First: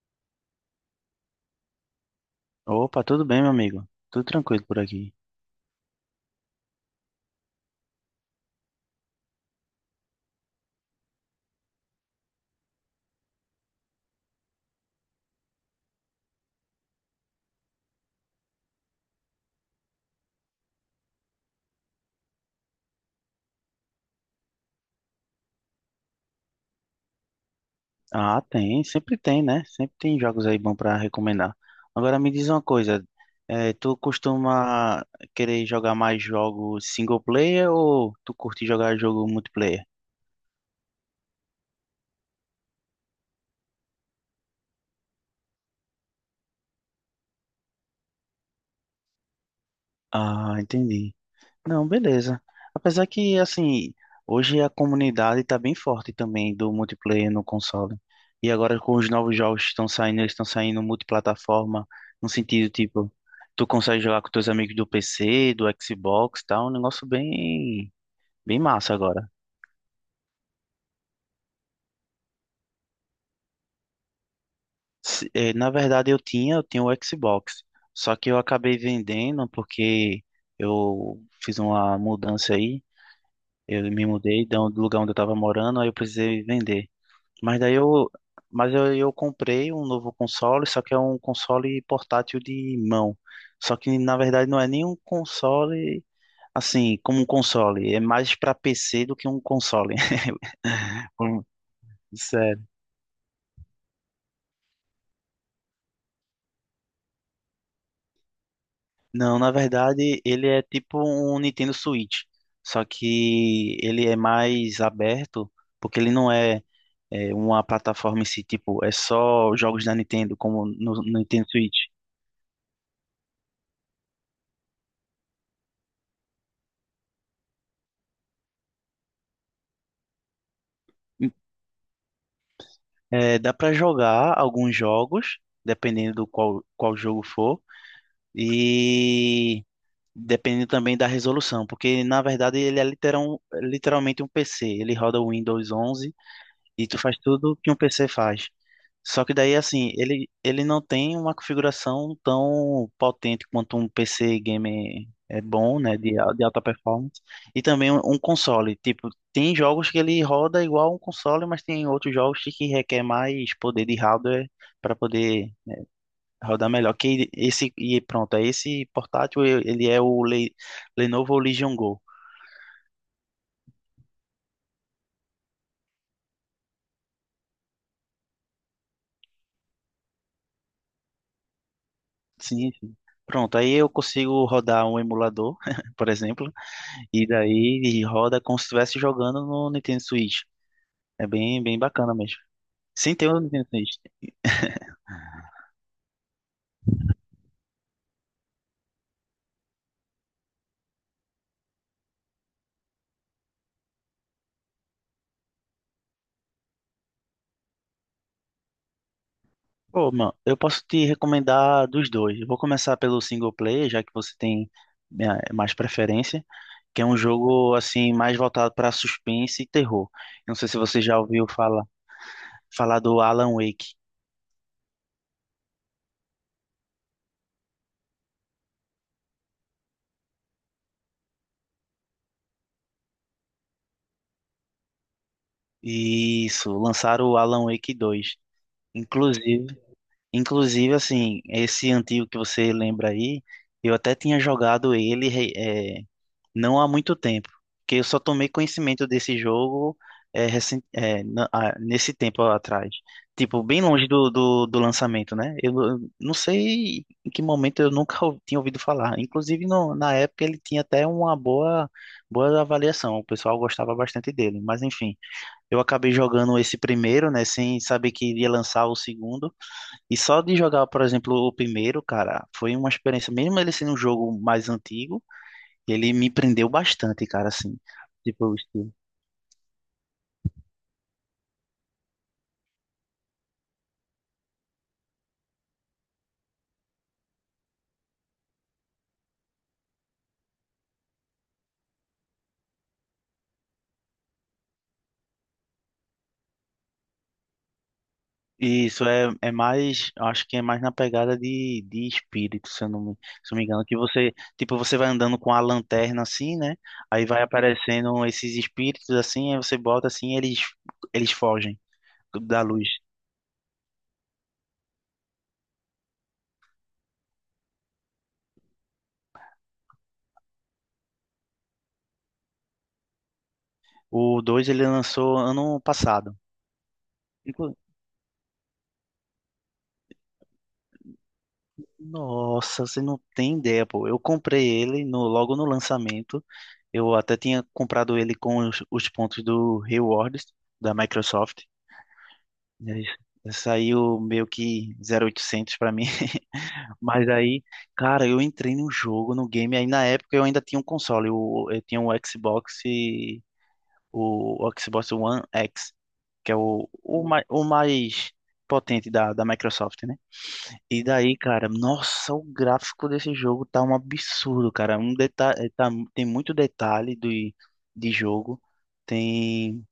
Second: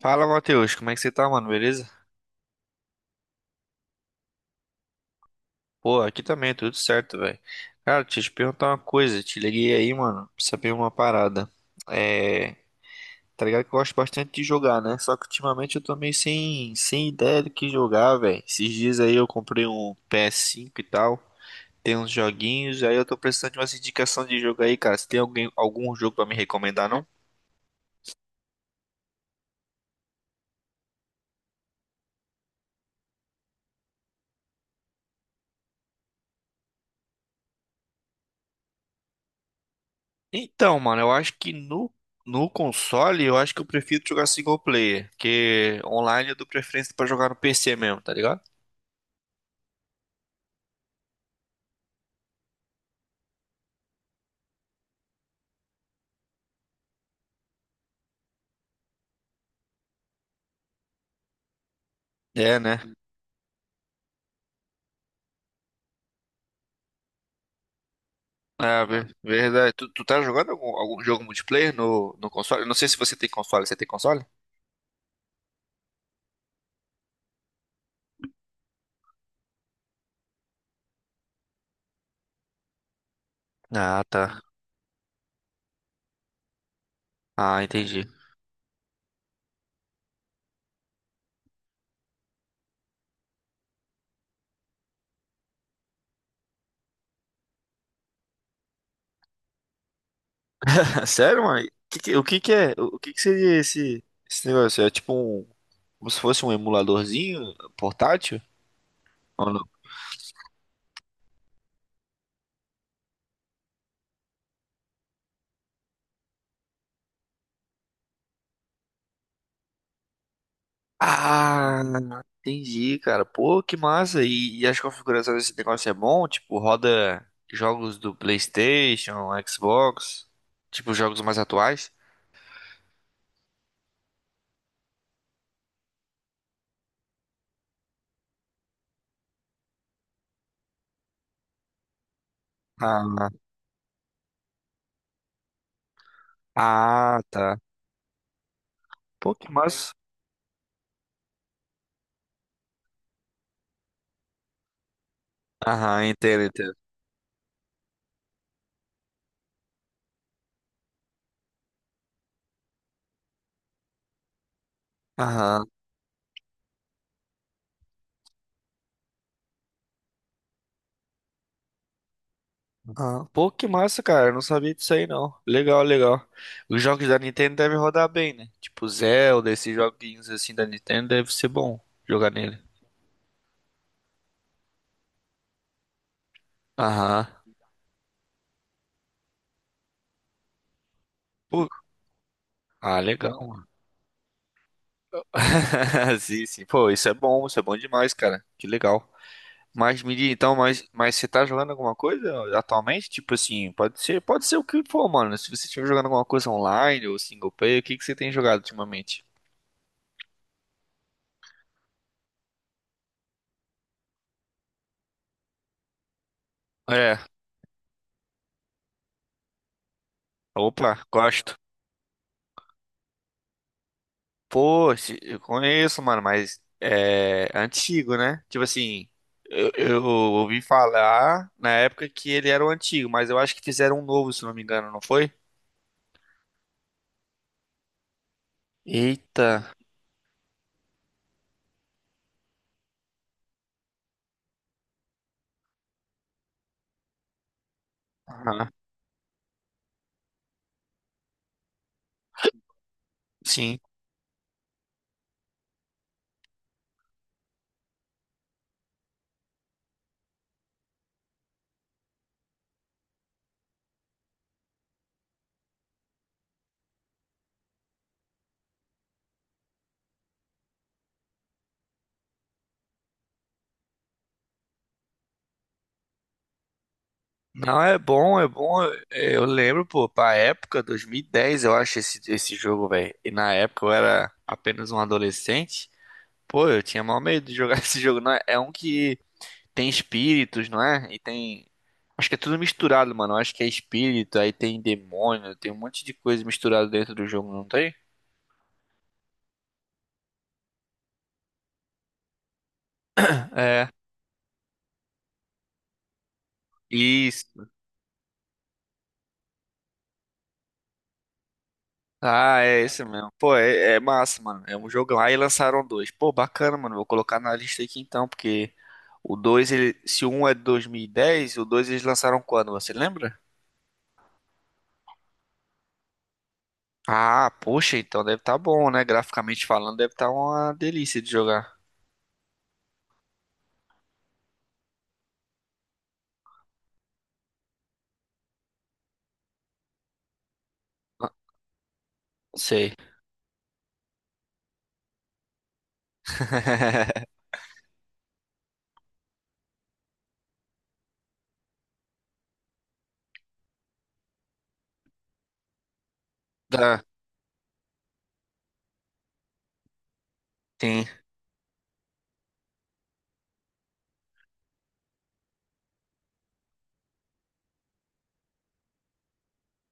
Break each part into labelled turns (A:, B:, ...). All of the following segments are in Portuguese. A: Fala, Matheus, como é que você tá, mano? Beleza?
B: Opa, tudo bem, meu amigo? Tudo tranquilo por aqui.
A: Pô, aqui também, tudo certo, velho. Cara, deixa eu te perguntar uma coisa. Te liguei aí, mano, pra saber uma parada. É, tá ligado que eu gosto bastante de jogar, né? Só que ultimamente eu tô meio sem ideia do que jogar, velho. Esses dias aí eu comprei um PS5 e tal. Tem uns joguinhos, aí eu tô precisando de umas indicações de jogo aí, cara. Você tem alguém, algum jogo pra me recomendar, não?
B: Ah, tem, sempre tem, né? Sempre tem jogos aí bons pra recomendar. Agora me diz uma coisa, tu costuma querer jogar mais jogos single player ou tu curte jogar jogo multiplayer?
A: Então, mano, eu acho que no console, eu acho que eu prefiro jogar single player, porque online eu dou preferência pra jogar no PC mesmo, tá ligado?
B: Ah, entendi. Não, beleza. Apesar que, assim, hoje a comunidade tá bem forte também do multiplayer no console. E agora com os novos jogos que estão saindo, eles estão saindo multiplataforma, no
A: É,
B: sentido,
A: né?
B: tipo, tu consegue jogar com teus amigos do PC, do Xbox, tá? Um negócio bem, bem
A: Ah,
B: massa agora.
A: verdade. Tu tá jogando algum jogo multiplayer no console? Eu não sei se você tem console. Você tem console?
B: Na verdade, eu tinha o Xbox, só que eu acabei vendendo porque eu fiz uma mudança aí, eu
A: Ah,
B: me
A: tá.
B: mudei do lugar onde eu tava morando, aí eu precisei vender. Mas
A: Ah,
B: daí
A: entendi.
B: eu, mas eu comprei um novo console, só que é um console portátil de mão. Só que na verdade não é nem um console assim, como um console, é mais para PC do que um console.
A: Sério,
B: Hum,
A: mano? O que que
B: Sério.
A: é? O que que seria esse, esse negócio? É tipo um, como se fosse um emuladorzinho portátil?
B: Não, na verdade ele é tipo um Nintendo Switch, só que ele é mais aberto, porque ele não é, é uma plataforma em si, tipo, é só jogos da Nintendo, como no Nintendo
A: Ah,
B: Switch.
A: entendi, cara. Pô, que massa. E as configurações desse negócio é bom? Tipo, roda jogos do PlayStation, Xbox, tipo jogos mais atuais?
B: É, dá para jogar alguns jogos, dependendo qual jogo for, e dependendo também da resolução, porque na verdade ele é
A: Ah,
B: literalmente um PC. Ele roda o Windows 11 e tu faz
A: ah,
B: tudo
A: tá.
B: que um PC faz. Só
A: Pô,
B: que
A: que
B: daí,
A: massa.
B: assim, ele não tem uma configuração tão potente quanto um PC gamer é bom, né,
A: Aham, entendo,
B: de alta
A: entendo.
B: performance, e também um console. Tipo, tem jogos que ele roda igual um console, mas tem outros jogos que requer mais poder de hardware para poder
A: Aham,
B: rodar melhor. E pronto, aí esse portátil, ele é o Lenovo Legion Go.
A: aham. Pô, que massa, cara. Eu não sabia disso aí, não. Legal, legal. Os jogos da Nintendo devem rodar bem, né? Tipo, Zelda, esses joguinhos assim da Nintendo deve ser bom jogar nele.
B: Sim, sim. Pronto, aí eu consigo rodar um emulador, por exemplo.
A: Aham.
B: E daí ele roda como se estivesse jogando no Nintendo Switch. É bem,
A: Pô,
B: bem bacana mesmo.
A: Ah,
B: Sim, tem
A: legal.
B: o Nintendo Switch.
A: Sim, sim. Pô, isso é bom demais, cara. Que legal. Mas me diz, então, mas você tá jogando alguma coisa atualmente? Tipo assim, pode ser o que for, mano. Se você estiver jogando alguma coisa online ou single player, o que que você tem jogado ultimamente?
B: Pô, mano, eu posso te recomendar dos dois. Eu vou começar pelo single player, já que você tem mais preferência, que é um
A: É,
B: jogo assim mais voltado para suspense e terror. Eu não sei se
A: Opa,
B: você já ouviu
A: gosto.
B: falar do Alan Wake.
A: Pô, eu conheço, mano, mas é antigo, né? Tipo assim, eu ouvi falar na época que ele era o antigo, mas eu acho que fizeram um novo, se não me engano, não foi?
B: Isso, lançaram o Alan Wake dois.
A: Eita.
B: Inclusive, inclusive assim, esse antigo que você lembra aí, eu até tinha jogado ele. Não há muito tempo, que eu só tomei
A: Aham.
B: conhecimento desse jogo nesse tempo atrás. Tipo,
A: Sim.
B: bem longe do lançamento, né? Eu não sei em que momento eu nunca ou- tinha ouvido falar. Inclusive, na época ele tinha até uma boa avaliação, o pessoal gostava bastante dele. Mas enfim, eu acabei jogando esse primeiro, né? Sem saber que iria lançar o segundo. E só de jogar, por exemplo, o primeiro, cara, foi uma experiência, mesmo ele sendo um jogo mais antigo. Ele me prendeu bastante, cara, assim.
A: Não, é bom,
B: Tipo,
A: é
B: o
A: bom.
B: estilo.
A: Eu lembro, pô, pra época, 2010, eu acho esse, esse jogo, velho. E na época eu era apenas um adolescente. Pô, eu tinha mal medo de jogar esse jogo. Não é? É um que tem espíritos, não é? E tem. Acho que é tudo misturado, mano. Acho que é espírito, aí tem demônio, tem um monte de coisa misturada dentro do jogo, não tem?
B: Isso é, é mais, eu acho que é mais na pegada de espírito, se eu não me engano,
A: É.
B: que você, tipo, você vai andando com a lanterna assim, né? Aí
A: E
B: vai aparecendo esses espíritos assim, aí você bota assim, e eles fogem
A: ah,
B: da
A: é
B: luz.
A: esse mesmo. Pô, é, é massa, mano. É um jogo. Jogão. Aí lançaram dois. Pô, bacana, mano. Vou colocar na lista aqui então, porque o dois, ele... se o um é de 2010, o dois eles lançaram quando? Você lembra?
B: O 2 ele lançou ano passado.
A: Ah, poxa, então deve estar bom, né? Graficamente falando, deve estar uma delícia de jogar.
B: Nossa, você não tem ideia, pô. Eu comprei ele logo no lançamento. Eu até tinha comprado ele com os pontos do Rewards da
A: Ah,
B: Microsoft. E
A: sei.
B: aí saiu meio que 0,800 pra mim. Mas aí, cara, eu entrei no jogo, no game. Aí na época eu ainda tinha um console. Eu tinha um Xbox e o Xbox One X, que é
A: Tá,
B: o mais potente da Microsoft, né? E
A: tem,
B: daí, cara, nossa, o gráfico desse jogo tá um absurdo, cara. Tem muito detalhe de jogo. Tem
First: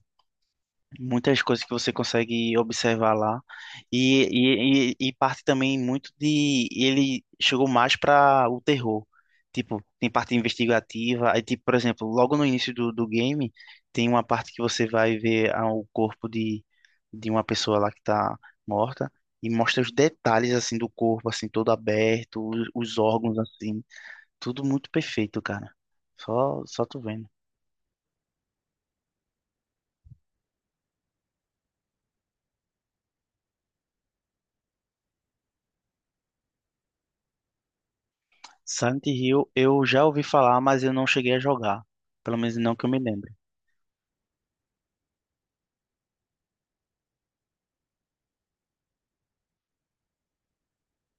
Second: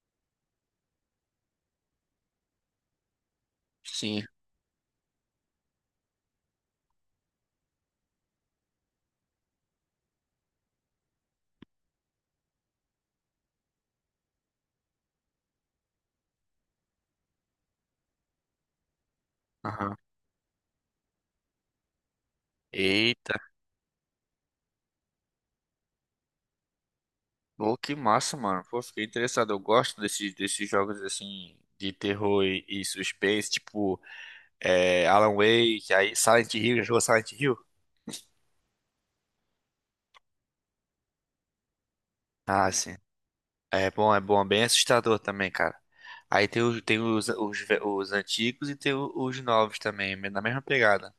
B: muitas coisas que você consegue observar lá
A: sim.
B: e, e parte também muito de ele chegou mais para o terror, tipo tem parte investigativa, aí tipo por exemplo logo no início do game tem uma parte que você vai ver o corpo de uma pessoa lá que tá morta e mostra os
A: Aham.
B: detalhes assim do corpo assim todo aberto, os
A: Eita.
B: órgãos assim tudo muito perfeito, cara. Só só tu vendo.
A: Pô, que massa, mano. Pô, fiquei interessado. Eu gosto desses jogos assim de terror e suspense, tipo. É, Alan Wake, aí Silent Hill, já jogou Silent Hill?
B: Silent Hill eu já ouvi falar, mas eu não cheguei a jogar. Pelo menos
A: Ah,
B: não que eu
A: sim.
B: me lembre.
A: É bom, é bom, é bem assustador também, cara. Aí tem os, ve- os antigos e tem os novos também, na mesma pegada.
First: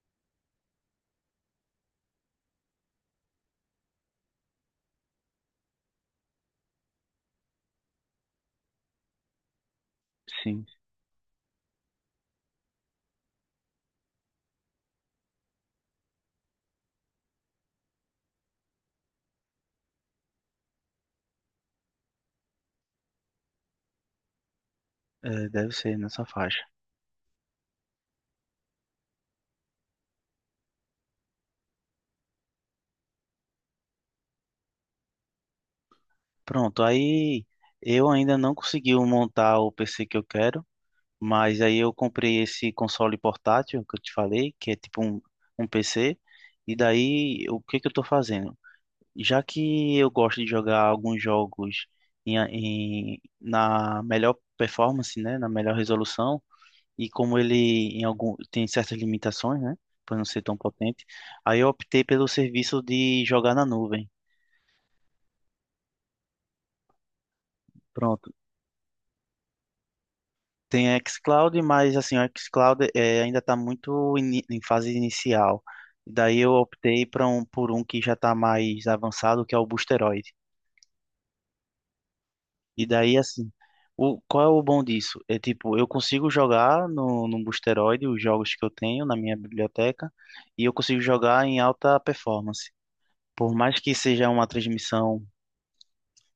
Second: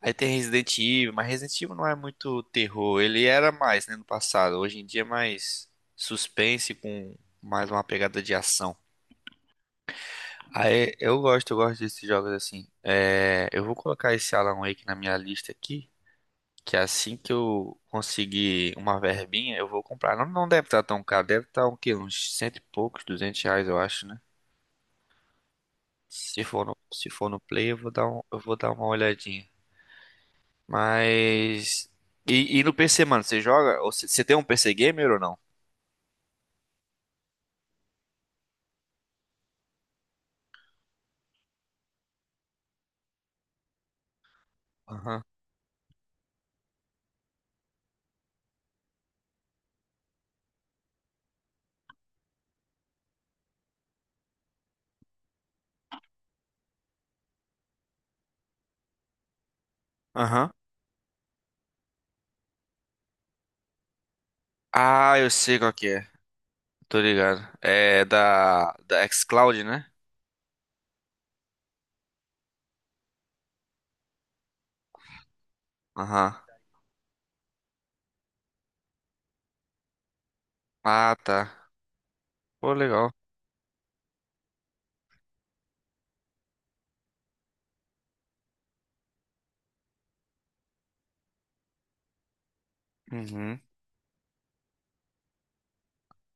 A: Aí tem Resident Evil, mas Resident Evil não é muito terror, ele era mais, né, no passado. Hoje em dia é mais suspense com mais uma pegada de ação.
B: Sim,
A: Aí eu gosto desses jogos assim. É, eu vou colocar esse Alan Wake na minha lista aqui. Que assim que eu conseguir uma verbinha, eu vou comprar. Não, não deve estar tão caro, deve estar um quê? Uns cento e poucos, duzentos reais, eu acho, né?
B: é, deve ser nessa faixa.
A: Se for no Play, eu vou dar eu vou dar uma olhadinha. Mas. E no PC, mano, você joga? Ou você tem um PC gamer ou não?
B: Pronto, aí eu ainda não consegui montar o PC que eu quero, mas aí eu comprei esse console portátil que eu te falei, que é tipo um,
A: Aham.
B: um PC. E daí, o que que eu tô fazendo? Já que eu gosto de jogar alguns jogos na melhor performance, né, na melhor resolução, e como ele em algum tem certas limitações, né, por não ser
A: Aham.
B: tão potente, aí eu optei pelo serviço de jogar na nuvem.
A: Ah, eu sei qual que é. Tô ligado. É
B: Pronto.
A: da xCloud, né?
B: Tem a xCloud, mas assim, o xCloud ainda está muito em fase inicial. Daí
A: Aham.
B: eu optei para um por um que já está mais avançado, que é o Boosteroid.
A: Ah, tá. Pô,
B: E
A: legal.
B: daí assim, o qual é o bom disso? É tipo, eu consigo jogar no Boosteroid os jogos que eu tenho na minha biblioteca e eu consigo jogar em alta performance, por
A: Uhum.
B: mais que seja uma transmissão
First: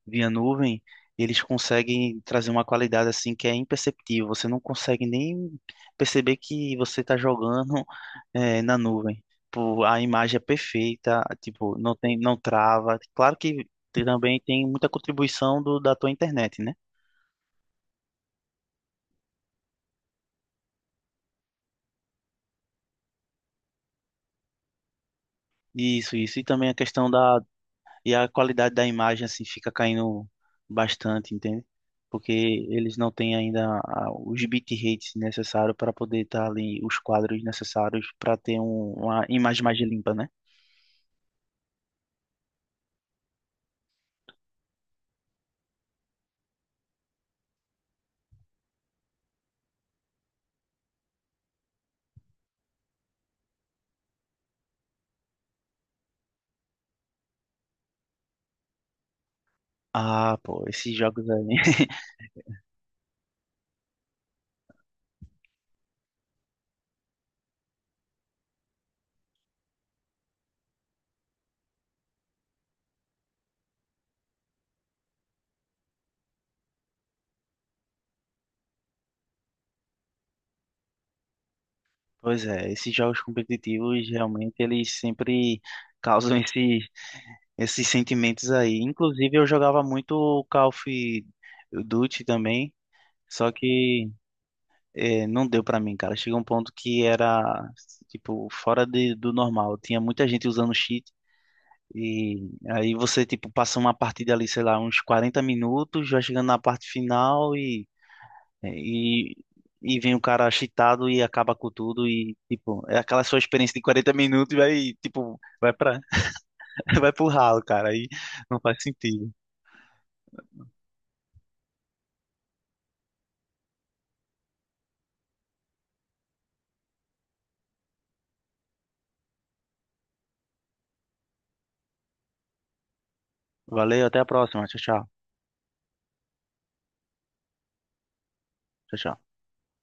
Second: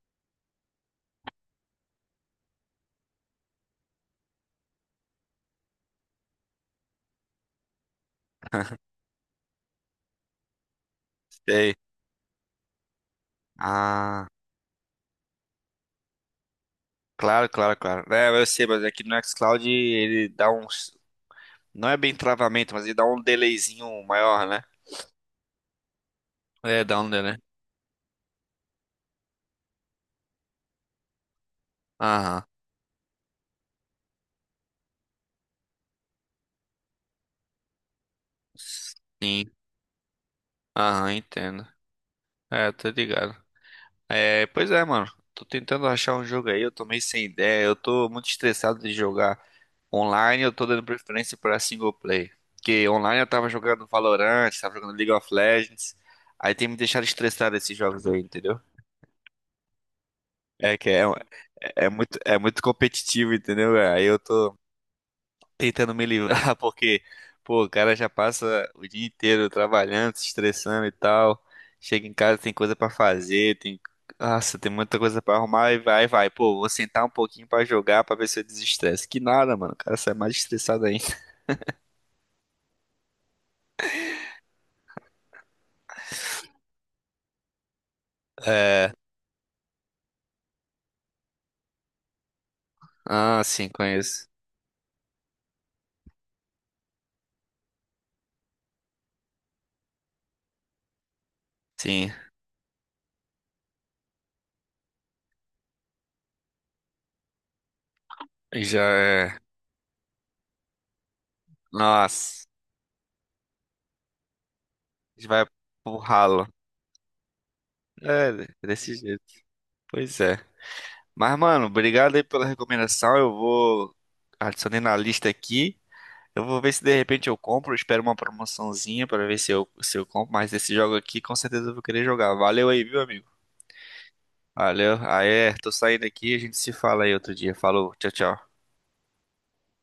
B: via nuvem, eles conseguem trazer uma qualidade assim que é imperceptível. Você não consegue nem perceber que você está jogando na nuvem. Pô, a imagem é perfeita,
A: Sei.
B: tipo, não tem, não trava. Claro que
A: Ah.
B: também tem muita contribuição do, da tua internet, né?
A: Claro, claro, claro. É, eu sei, mas aqui no Xcloud ele dá uns. Não é bem travamento, mas ele dá um delayzinho maior, né?
B: Isso, isso. E também a
A: É, dá um
B: questão
A: delay.
B: da... E a qualidade da imagem assim fica caindo bastante, entende? Porque
A: Aham.
B: eles não têm ainda os bitrates necessários para poder estar ali, os quadros necessários para ter uma
A: Sim.
B: imagem mais limpa, né?
A: Aham, entendo. É, tô ligado. É, pois é, mano. Tô tentando achar um jogo aí, eu tô meio sem ideia. Eu tô muito estressado de jogar online, eu tô dando preferência pra single play. Porque online eu tava jogando Valorant, tava jogando League of Legends. Aí tem me deixado estressado esses jogos aí, entendeu?
B: Ah, pô,
A: É que
B: esses
A: é, um,
B: jogos aí.
A: É muito competitivo, entendeu? Aí eu tô tentando me livrar porque, pô, o cara já passa o dia inteiro trabalhando, se estressando e tal. Chega em casa, tem coisa pra fazer, tem, nossa, tem muita coisa pra arrumar e vai, vai. Pô, vou sentar um pouquinho pra jogar pra ver se eu desestresse. Que nada, mano. O cara sai mais estressado ainda.
B: Pois é, esses jogos competitivos realmente eles sempre causam esses sentimentos aí.
A: É,
B: Inclusive eu jogava muito o Call of Duty também,
A: ah,
B: só
A: sim,
B: que
A: conheço.
B: É, não deu pra mim, cara. Chegou um ponto que era, tipo, fora do normal. Tinha muita gente usando cheat.
A: Sim,
B: E aí você, tipo, passa uma partida ali, sei lá, uns 40 minutos, já chegando na parte final é,
A: já
B: e,
A: é.
B: e vem o cara cheatado e acaba com tudo. E,
A: Nossa,
B: tipo, é aquela sua experiência de 40 minutos e vai,
A: a gente
B: tipo,
A: vai
B: vai
A: pro
B: pra...
A: ralo.
B: Vai pro ralo, cara. Aí
A: É,
B: não faz
A: desse jeito.
B: sentido.
A: Pois é. Mas, mano, obrigado aí pela recomendação. Eu vou adicionei na lista aqui. Eu vou ver se de repente eu compro. Espero uma promoçãozinha pra ver se eu, se eu compro. Mas esse jogo aqui, com certeza eu vou querer jogar. Valeu aí, viu, amigo?
B: Valeu, até a próxima. Tchau,
A: Valeu.
B: tchau.
A: Aí, é, tô saindo aqui. A gente se fala aí outro dia. Falou, tchau, tchau.
B: Tchau, tchau.